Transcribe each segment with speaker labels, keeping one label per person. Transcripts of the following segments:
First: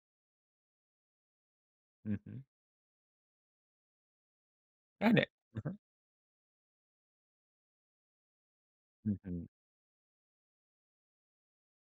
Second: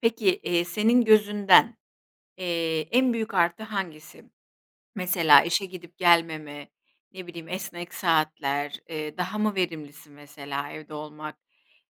Speaker 1: Peki, eee, senin gözünden,
Speaker 2: Hı hı.
Speaker 1: eee, en büyük artı hangisi?
Speaker 2: Yani.
Speaker 1: Mesela
Speaker 2: I
Speaker 1: işe
Speaker 2: hı.
Speaker 1: gidip gelmeme, ne bileyim, esnek saatler,
Speaker 2: Hı
Speaker 1: eee, daha
Speaker 2: hı.
Speaker 1: mı verimlisin? Mesela evde olmak,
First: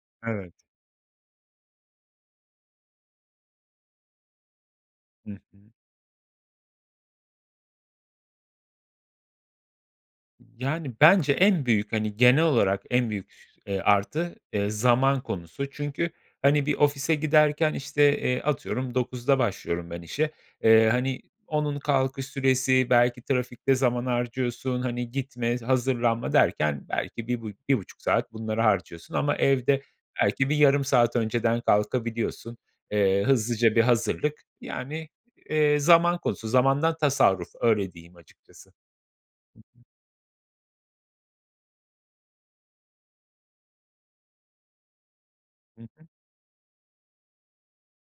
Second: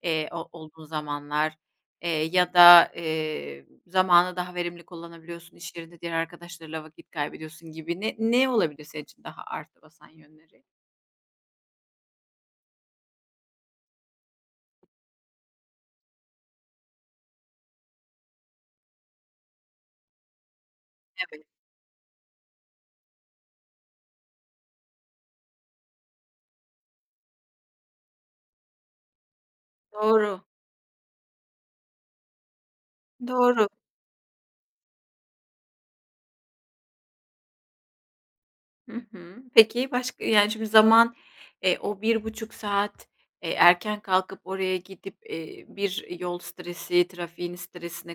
Speaker 1: eee, o o
Speaker 2: Evet.
Speaker 1: olduğun zamanlar, eee, ya da, eee, zamanı daha verimli
Speaker 2: Hı
Speaker 1: kullanabiliyorsun
Speaker 2: hı.
Speaker 1: i̇ş yerinde diğer arkadaşlarıyla vakit kaybediyorsun gibi ne ne olabilir senin için daha artı basan yönleri?
Speaker 2: Yani, bence en büyük, hani, genel olarak en büyük, eee, artı eee, zaman konusu. Çünkü, hani, bir ofise giderken, işte, eee, atıyorum 9'da başlıyorum ben işe. Eee, hani,
Speaker 1: Evet.
Speaker 2: onun kalkış süresi belki trafikte zaman harcıyorsun. Hani, gitme, hazırlanma derken belki bir bu 1.5 saat bunlara harcıyorsun ama evde
Speaker 1: Doğru.
Speaker 2: belki bir yarım saat önceden kalkabiliyorsun. Eee,
Speaker 1: Doğru.
Speaker 2: hızlıca bir hazırlık... Yani, eee, zaman konusu zamandan tasarruf öyle diyeyim açıkçası.
Speaker 1: Hı hı. Peki başka, yani, şimdi zaman, eee, o 1.30 saat, eee, erken kalkıp oraya gidip, eee,
Speaker 2: Hı hı.
Speaker 1: bir yol stresi trafiğin stresine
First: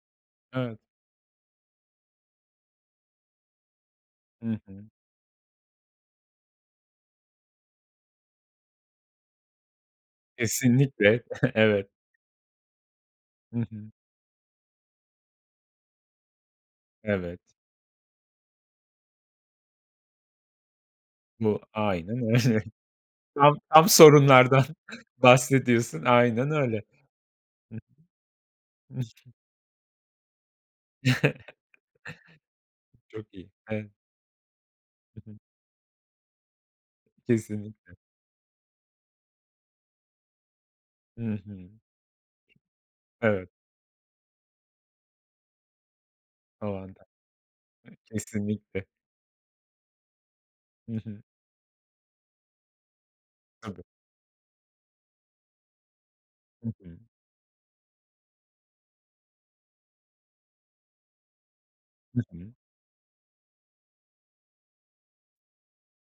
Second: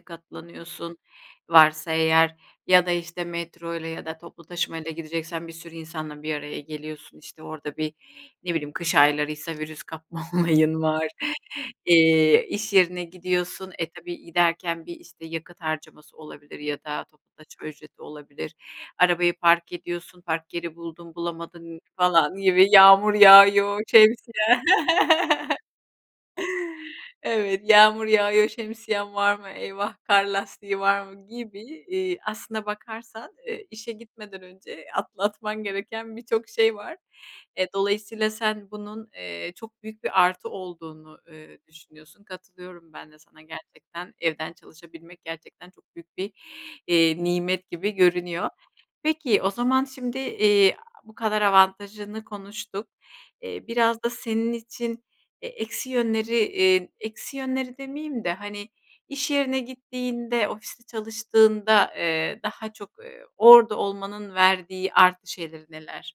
Speaker 2: Evet.
Speaker 1: katlanıyorsun -varsa eğer ya da işte metroyla ya da toplu
Speaker 2: Hı hı.
Speaker 1: taşımayla gideceksen bir sürü insanla bir araya geliyorsun. İşte, orada bir, ne bileyim, kış aylarıysa virüs kapma olayın var,
Speaker 2: Kesinlikle, e he, evet.
Speaker 1: eee, iş yerine
Speaker 2: Hı
Speaker 1: gidiyorsun. E
Speaker 2: hı.
Speaker 1: tabii giderken bir işte yakıt harcaması olabilir ya da toplu
Speaker 2: Evet.
Speaker 1: taşıma ücreti olabilir. Arabayı park ediyorsun. Park yeri buldun
Speaker 2: Bu
Speaker 1: bulamadın
Speaker 2: aynen
Speaker 1: falan
Speaker 2: öyle.
Speaker 1: gibi yağmur
Speaker 2: Tam
Speaker 1: yağıyor,
Speaker 2: tam
Speaker 1: şemsiyen.
Speaker 2: sorunlardan bahsediyorsun. Aynen öyle.
Speaker 1: Evet
Speaker 2: Hı hı.
Speaker 1: yağmur yağıyor,
Speaker 2: Hı hı,
Speaker 1: şemsiyen var mı? Eyvah kar lastiği var mı gibi, iii, aslına
Speaker 2: Çok
Speaker 1: bakarsan,
Speaker 2: iyi.
Speaker 1: eee,
Speaker 2: Evet.
Speaker 1: işe gitmeden önce
Speaker 2: I hı.
Speaker 1: atlatman gereken birçok şey var. Eee,
Speaker 2: Kesinlikle.
Speaker 1: dolayısıyla sen bunun, eee, çok büyük bir artı olduğunu,
Speaker 2: Hı
Speaker 1: eee,
Speaker 2: hı.
Speaker 1: düşünüyorsun. Katılıyorum ben de sana
Speaker 2: Evet.
Speaker 1: gerçekten evden çalışabilmek gerçekten çok büyük bir,
Speaker 2: O anda.
Speaker 1: eee, nimet gibi
Speaker 2: Hı,
Speaker 1: görünüyor.
Speaker 2: kesinlikle.
Speaker 1: Peki, o zaman şimdi, eee,
Speaker 2: Hı
Speaker 1: bu
Speaker 2: hı.
Speaker 1: kadar avantajını konuştuk. Eee,
Speaker 2: Tabii.
Speaker 1: biraz da senin için, eee, eksi yönleri,
Speaker 2: Hı
Speaker 1: eee,
Speaker 2: hı.
Speaker 1: eksi yönleri demeyeyim de, hani, iş yerine gittiğinde ofiste çalıştığında,
Speaker 2: Hı
Speaker 1: eee,
Speaker 2: hı.
Speaker 1: daha çok, eee, orada olmanın verdiği artı şeyler neler?